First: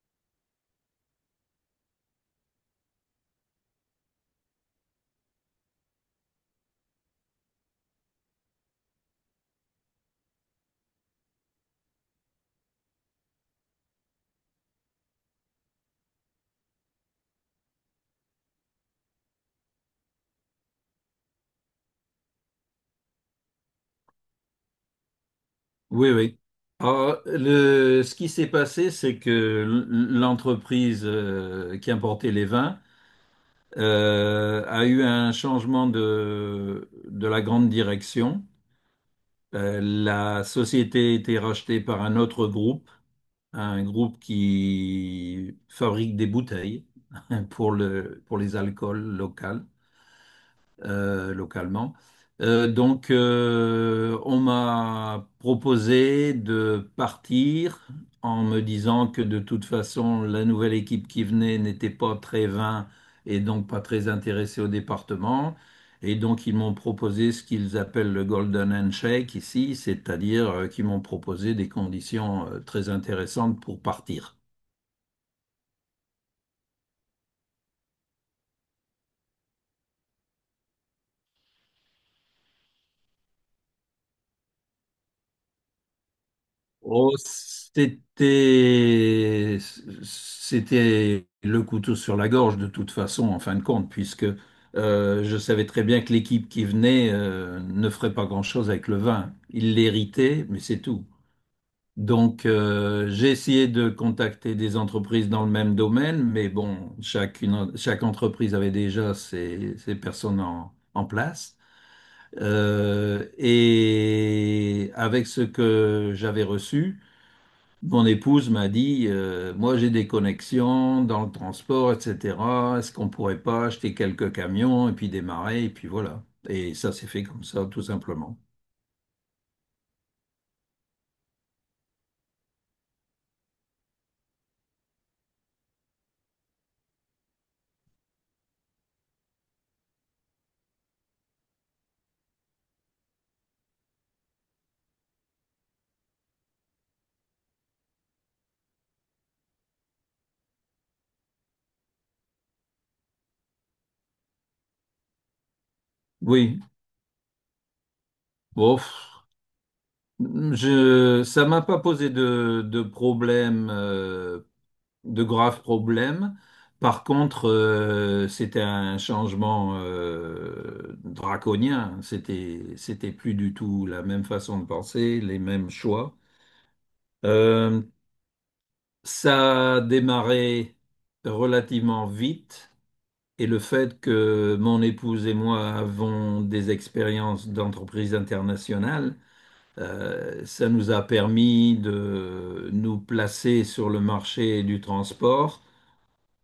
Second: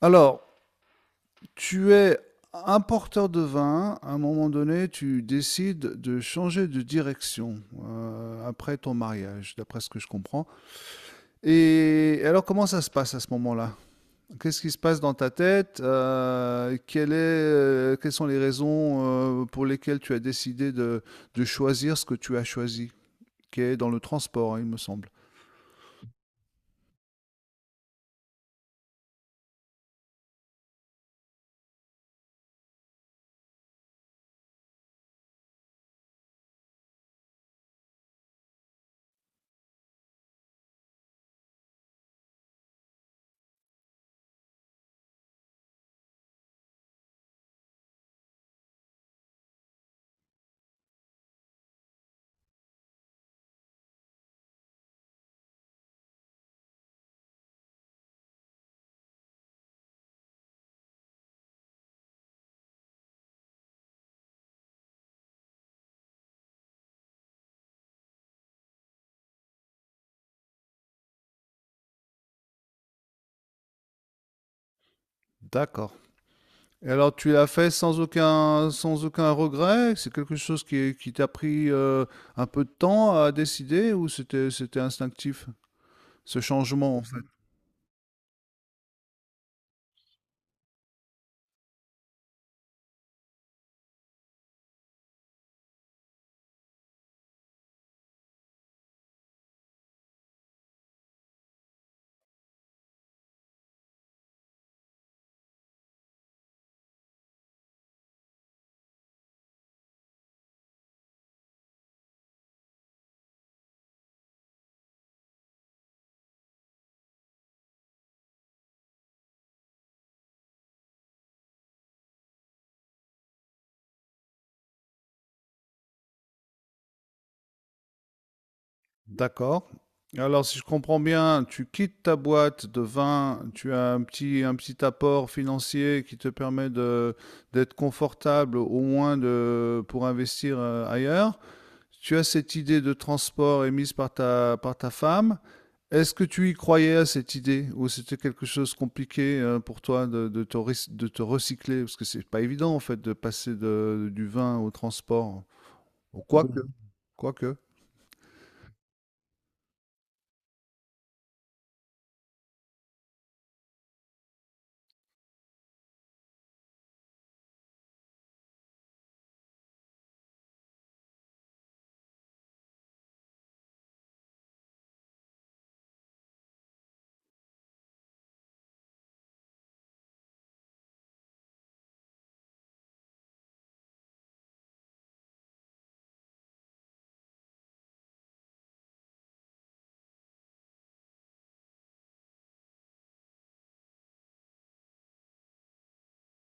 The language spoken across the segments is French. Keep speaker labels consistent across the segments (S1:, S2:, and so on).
S1: Alors, tu es importeur de vin, à un moment donné, tu décides de changer de direction après ton mariage, d'après ce que je comprends. Et alors, comment ça se passe à ce moment-là? Qu'est-ce qui se passe dans ta tête? Quelle quelles sont les raisons pour lesquelles tu as décidé de choisir ce que tu as choisi, qui est dans le transport, hein, il me semble.
S2: Oui, oui. Alors, ce qui s'est passé, c'est que l'entreprise qui importait les vins a eu un changement de la grande direction. La société a été rachetée par un autre groupe, un groupe qui fabrique des bouteilles pour les alcools locaux localement. Donc, on m'a proposé de partir en me disant que de toute façon, la nouvelle équipe qui venait n'était pas très vain et donc pas très intéressée au département. Et donc, ils m'ont proposé ce qu'ils appellent le Golden Handshake ici, c'est-à-dire qu'ils m'ont proposé des conditions très intéressantes pour partir.
S1: D'accord. Et alors, tu l'as fait sans aucun, sans aucun regret? C'est quelque chose qui t'a pris un peu de temps à décider ou c'était instinctif, ce changement en
S2: Oh,
S1: fait?
S2: c'était, c'était le couteau sur la gorge de toute façon, en fin de compte, puisque je savais très bien que l'équipe qui venait ne ferait pas grand-chose avec le vin. Ils l'héritaient mais c'est tout. Donc, j'ai essayé de contacter des entreprises dans le même domaine, mais bon, chaque entreprise avait déjà ses, ses personnes en place. Et avec ce que j'avais reçu, mon épouse m'a dit, moi j'ai des connexions dans le transport, etc. Est-ce qu'on pourrait pas acheter quelques camions et puis démarrer, et puis voilà. Et ça s'est fait comme ça, tout simplement.
S1: D'accord. Alors, si je comprends bien, tu quittes ta boîte de vin, tu as un petit apport financier qui te permet d'être confortable au moins de, pour investir ailleurs. Tu as cette idée de transport émise par ta femme. Est-ce que tu y croyais à cette idée ou c'était quelque chose de compliqué pour toi de, de te recycler? Parce que c'est pas évident en fait de passer du vin au transport. Bon, quoique,
S2: Oui,
S1: mhm, quoique.
S2: bon, pff, ça m'a pas posé de problème, de graves problèmes. Par contre, c'était un changement draconien. C'était plus du tout la même façon de penser, les mêmes choix. Euh, Ça a démarré relativement vite, et le fait que mon épouse et moi avons des expériences d'entreprise internationale, ça nous a permis de nous placer sur le marché du transport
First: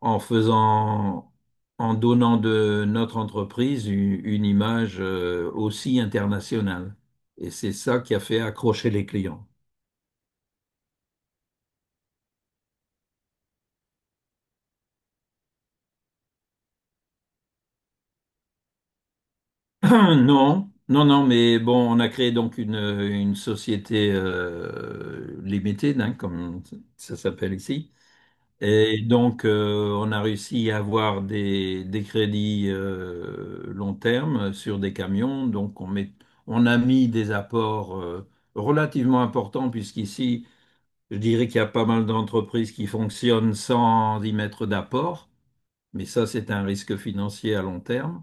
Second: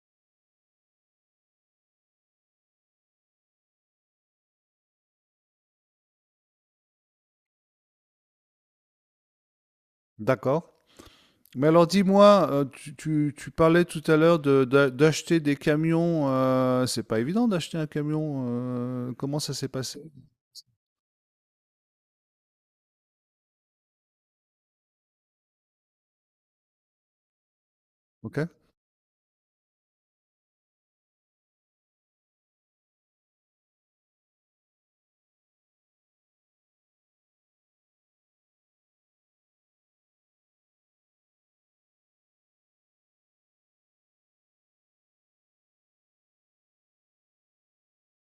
S2: en faisant, en donnant de notre entreprise une image, aussi internationale. Et c'est ça qui a fait accrocher les clients.
S1: D'accord. Mais alors dis-moi, tu parlais tout à l'heure d'acheter des camions. C'est pas évident d'acheter un camion. Comment ça s'est passé?
S2: Non, non, non, mais bon, on a créé donc une société limitée, hein, comme ça s'appelle ici.
S1: Ok,
S2: Et donc, on a réussi à avoir des crédits long terme sur des camions. Donc, on a mis des apports relativement importants, puisqu'ici, je dirais qu'il y a pas mal d'entreprises qui fonctionnent sans y mettre d'apport. Mais ça, c'est un risque financier à long terme.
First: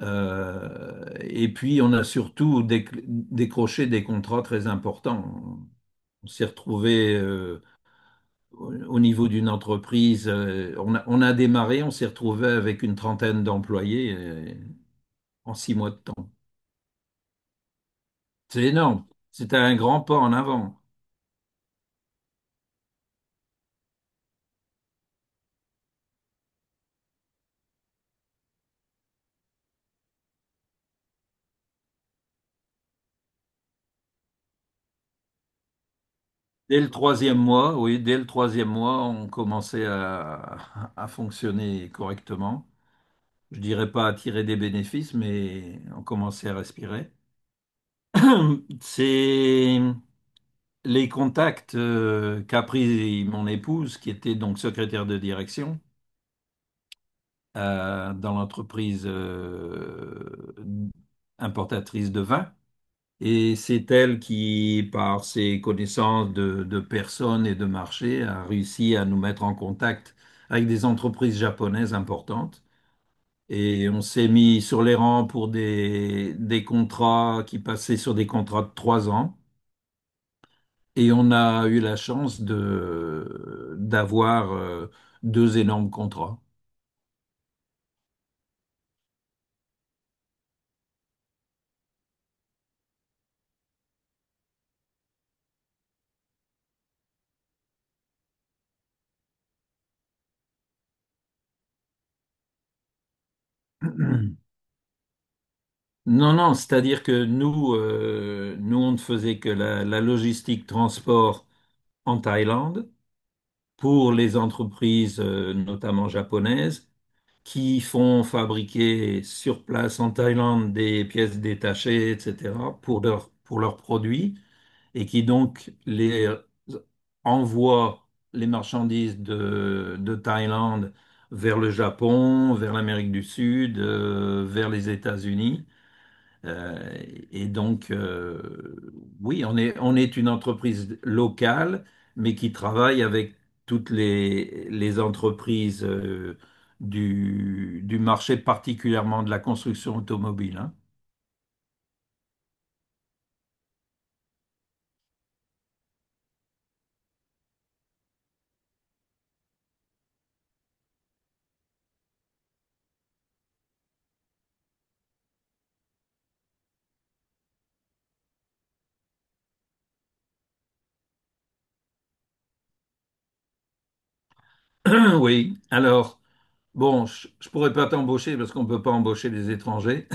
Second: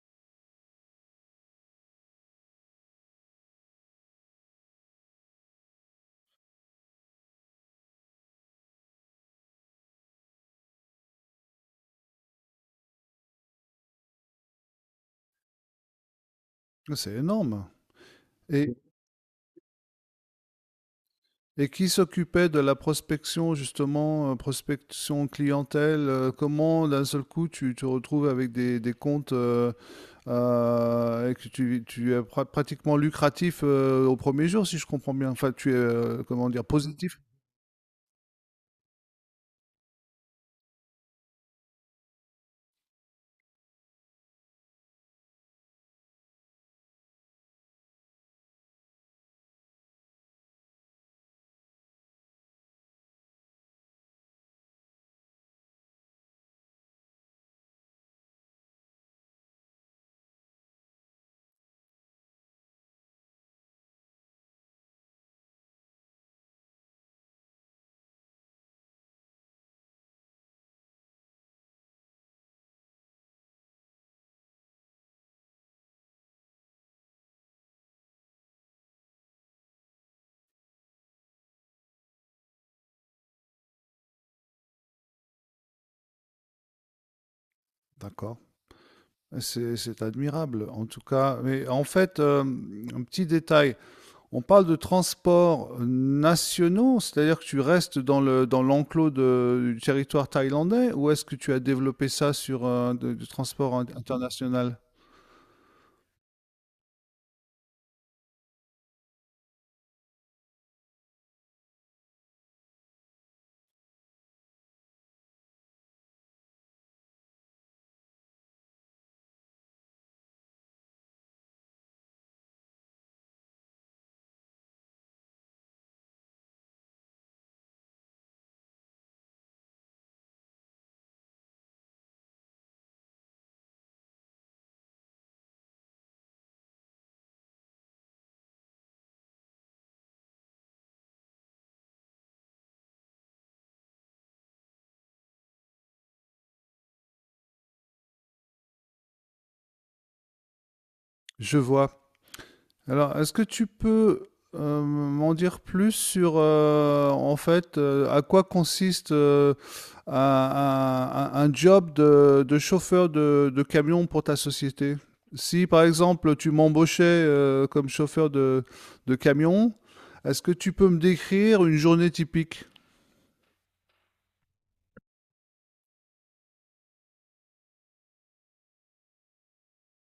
S2: Euh, et puis, on a surtout décroché des contrats très importants. On s'est retrouvé au niveau d'une entreprise, euh, on a démarré, on s'est retrouvé avec une trentaine d'employés en 6 mois de temps.
S1: c'est énorme.
S2: C'est
S1: Et,
S2: énorme. C'était un grand pas en avant.
S1: Et qui s'occupait de la prospection, justement, prospection clientèle? Comment d'un seul coup tu te retrouves avec des comptes et que pratiquement lucratif au premier jour, si je comprends bien. Enfin, tu es, comment dire,
S2: Dès le
S1: positif.
S2: troisième mois, oui, dès le troisième mois, on commençait à fonctionner correctement. Je dirais pas à tirer des bénéfices, mais on commençait à respirer. C'est les contacts qu'a pris mon épouse, qui était donc secrétaire de direction dans l'entreprise importatrice de vin. Et c'est elle qui, par ses connaissances de personnes et de marché, a réussi à nous mettre en contact avec des entreprises japonaises importantes. Et on s'est mis sur les rangs pour des contrats qui passaient sur des contrats de 3 ans. Et on a eu la chance de d'avoir deux énormes contrats.
S1: D'accord. C'est admirable, en tout cas. Mais en fait, un petit détail. On parle de transports nationaux, c'est-à-dire que tu restes dans le dans l'enclos du territoire thaïlandais, ou est-ce que tu as développé ça sur du transport international?
S2: Non, non, c'est-à-dire que nous, on ne faisait que la logistique transport en Thaïlande pour les entreprises, notamment japonaises, qui font fabriquer sur place en Thaïlande des pièces détachées, etc., pour leurs produits, et qui donc les envoie les marchandises de Thaïlande vers le Japon, vers l'Amérique du Sud, vers les États-Unis. Euh, et donc, oui, on est une entreprise locale, mais qui travaille avec toutes les entreprises du marché, particulièrement de la construction automobile, hein.
S1: Je vois. Alors, est-ce que tu peux m'en dire plus sur, à quoi consiste un, un job de chauffeur de camion pour ta société? Si, par exemple, tu m'embauchais comme chauffeur de camion, est-ce que tu peux me décrire une journée typique?
S2: Oui, alors. Bon, je pourrais pas t'embaucher parce qu'on peut pas embaucher des étrangers.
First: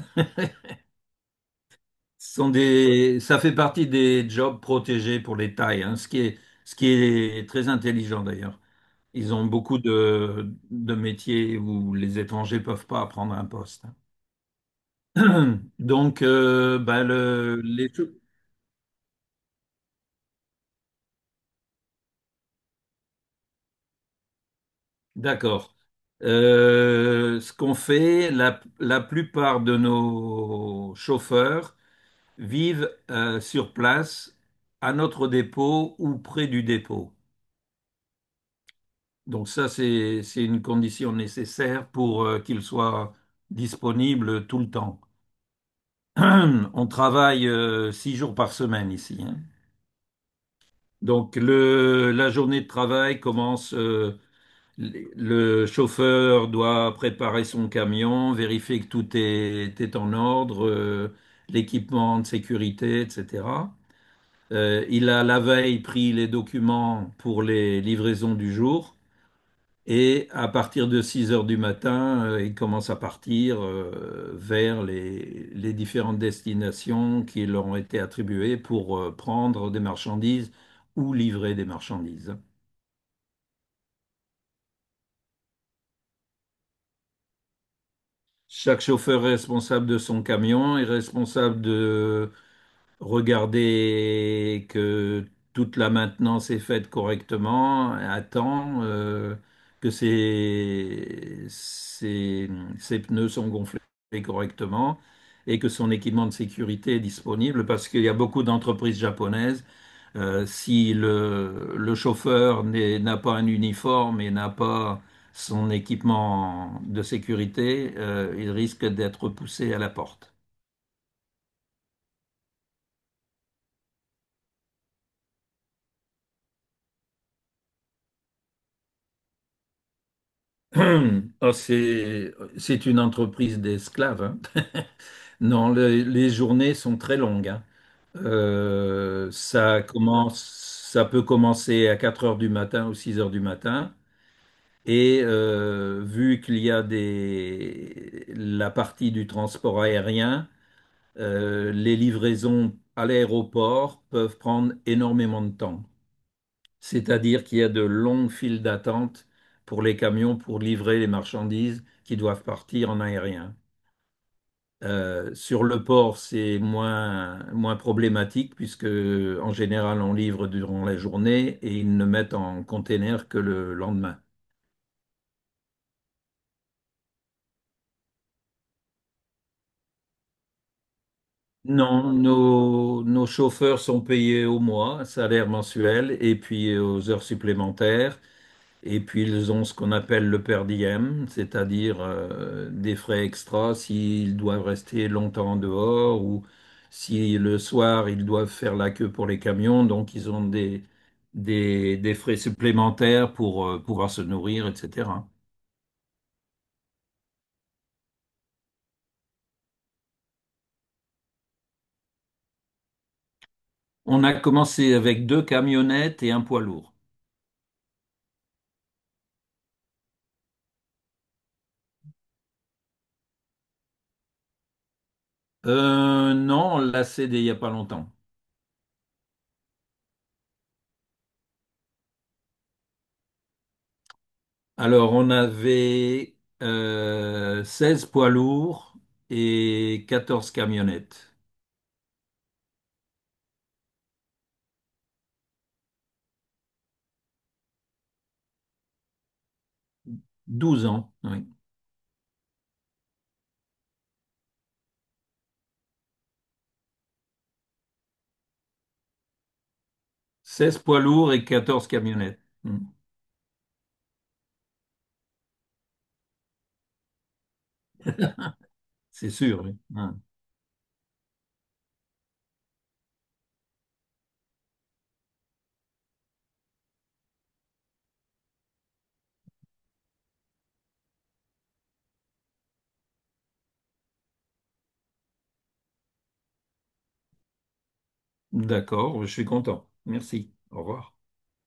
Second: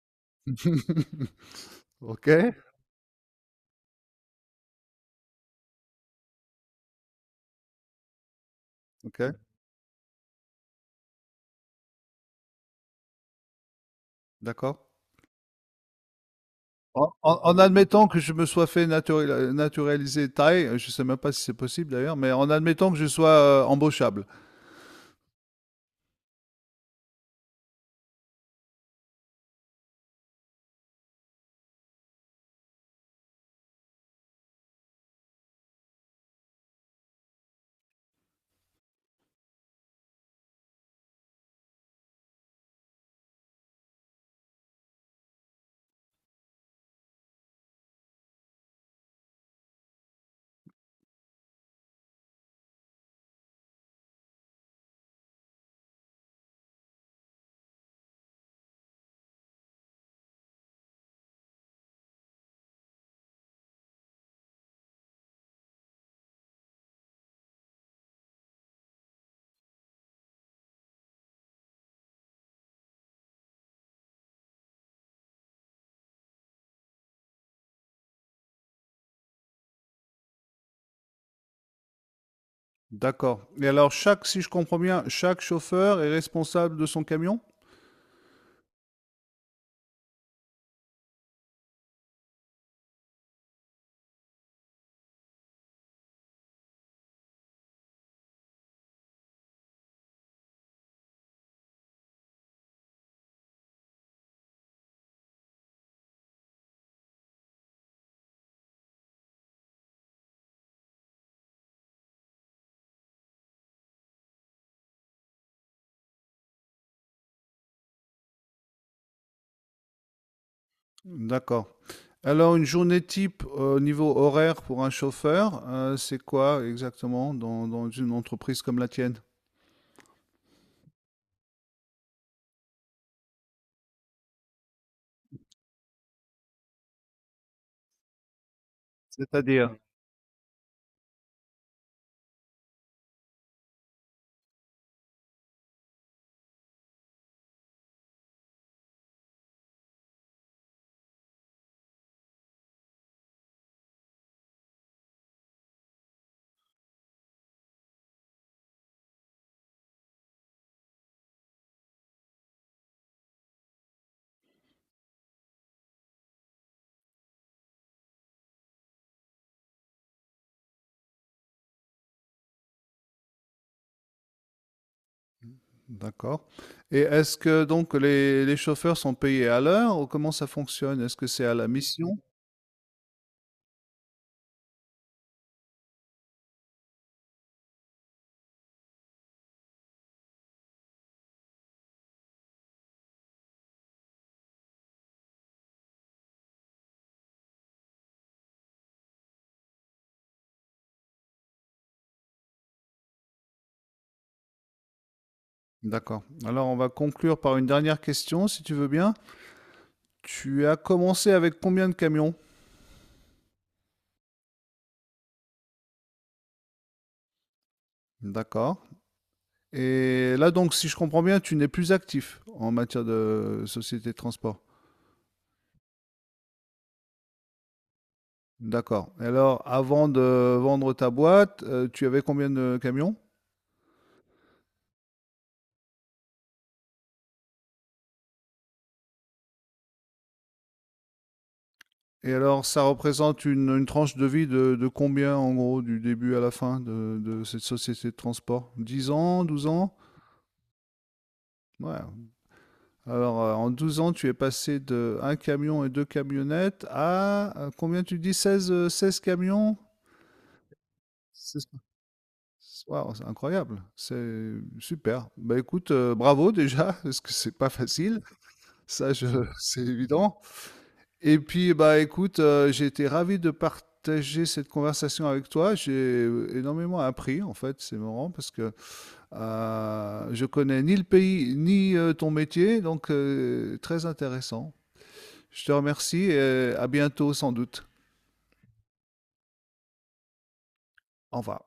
S1: Ok,
S2: Ce sont des, ça fait partie des jobs protégés pour les Thaïs, hein, ce qui est très intelligent d'ailleurs.
S1: ok,
S2: Ils ont beaucoup de métiers où les étrangers peuvent pas prendre un poste.
S1: d'accord.
S2: Donc, bah,
S1: En, en admettant que je me sois fait naturaliser thaï, je ne sais même pas si c'est possible d'ailleurs, mais en admettant que je sois embauchable.
S2: d'accord. Ce qu'on fait, la plupart de nos chauffeurs vivent sur place à notre dépôt ou près du dépôt. Donc ça, c'est une condition nécessaire pour qu'ils soient disponibles tout le temps. On travaille 6 jours par semaine ici, hein. Donc, la journée de travail commence, le chauffeur doit préparer son camion, vérifier que tout est en ordre, l'équipement de sécurité, etc. Il a la veille pris les documents pour les livraisons du jour et à partir de 6 heures du matin, il commence à partir vers les différentes destinations qui leur ont été attribuées pour prendre des marchandises ou livrer des marchandises.
S1: D'accord. Et alors, chaque, si je comprends bien, chaque chauffeur est responsable de son camion?
S2: Chaque chauffeur responsable de son camion est responsable de regarder que toute la maintenance est faite correctement à temps, que ses pneus sont gonflés correctement et que son équipement de sécurité est disponible parce qu'il y a beaucoup d'entreprises japonaises. Euh, si le chauffeur n'a pas un uniforme et n'a pas son équipement de sécurité, il risque d'être poussé à la porte.
S1: D'accord. Alors, une journée type au niveau horaire pour un chauffeur, c'est quoi exactement dans, dans une entreprise comme la tienne?
S2: Oh, c'est une entreprise d'esclaves, hein. Non, les journées sont très longues, hein. Euh, ça commence, ça peut commencer à 4 heures du matin ou 6 heures du matin. Et vu qu'il y a des, la partie du transport aérien, les livraisons à l'aéroport peuvent prendre énormément de temps. C'est-à-dire qu'il y a de longues files d'attente pour les camions pour livrer les marchandises qui doivent partir en aérien. Sur le port, c'est moins problématique puisque en général on livre durant la journée et ils ne mettent en container que le lendemain.
S1: D'accord. Et est-ce que donc les chauffeurs sont payés à l'heure ou comment ça fonctionne? Est-ce que c'est à la
S2: Non,
S1: mission?
S2: nos chauffeurs sont payés au mois, salaire mensuel et puis aux heures supplémentaires. Et puis ils ont ce qu'on appelle le per diem, c'est-à-dire des frais extras s'ils doivent rester longtemps en dehors ou si le soir ils doivent faire la queue pour les camions, donc ils ont des frais supplémentaires pour pouvoir se nourrir, etc.
S1: D'accord. Alors, on va conclure par une dernière question, si tu veux bien. Tu as commencé avec combien de camions?
S2: On a commencé avec deux camionnettes et un poids lourd.
S1: D'accord. Et là, donc, si je comprends bien, tu n'es plus actif en matière de société de transport.
S2: Non, on l'a cédé il n'y a pas longtemps.
S1: D'accord. Et alors, avant de vendre ta boîte, tu avais combien de camions?
S2: Alors on avait 16 poids lourds et 14 camionnettes.
S1: Et alors, ça représente une tranche de vie de combien, en gros, du début à la fin de cette société de transport? 10 ans, 12 ans?
S2: 12 ans, oui.
S1: Ouais, alors, en 12 ans, tu es passé de un camion et deux camionnettes à combien tu dis 16, 16 camions?
S2: Seize poids lourds et
S1: 16.
S2: 14 camionnettes. Hmm.
S1: Waouh, c'est incroyable, c'est super. Bah écoute, bravo déjà, parce que c'est pas facile, ça je,
S2: C'est sûr, oui.
S1: c'est
S2: Hmm.
S1: évident. Et puis bah écoute, j'ai été ravi de partager cette conversation avec toi. J'ai énormément appris en fait, c'est marrant parce que je connais ni le pays ni ton métier, donc très intéressant. Je te remercie et à bientôt sans doute.
S2: D'accord, je suis content. Merci. Au revoir.
S1: Au revoir.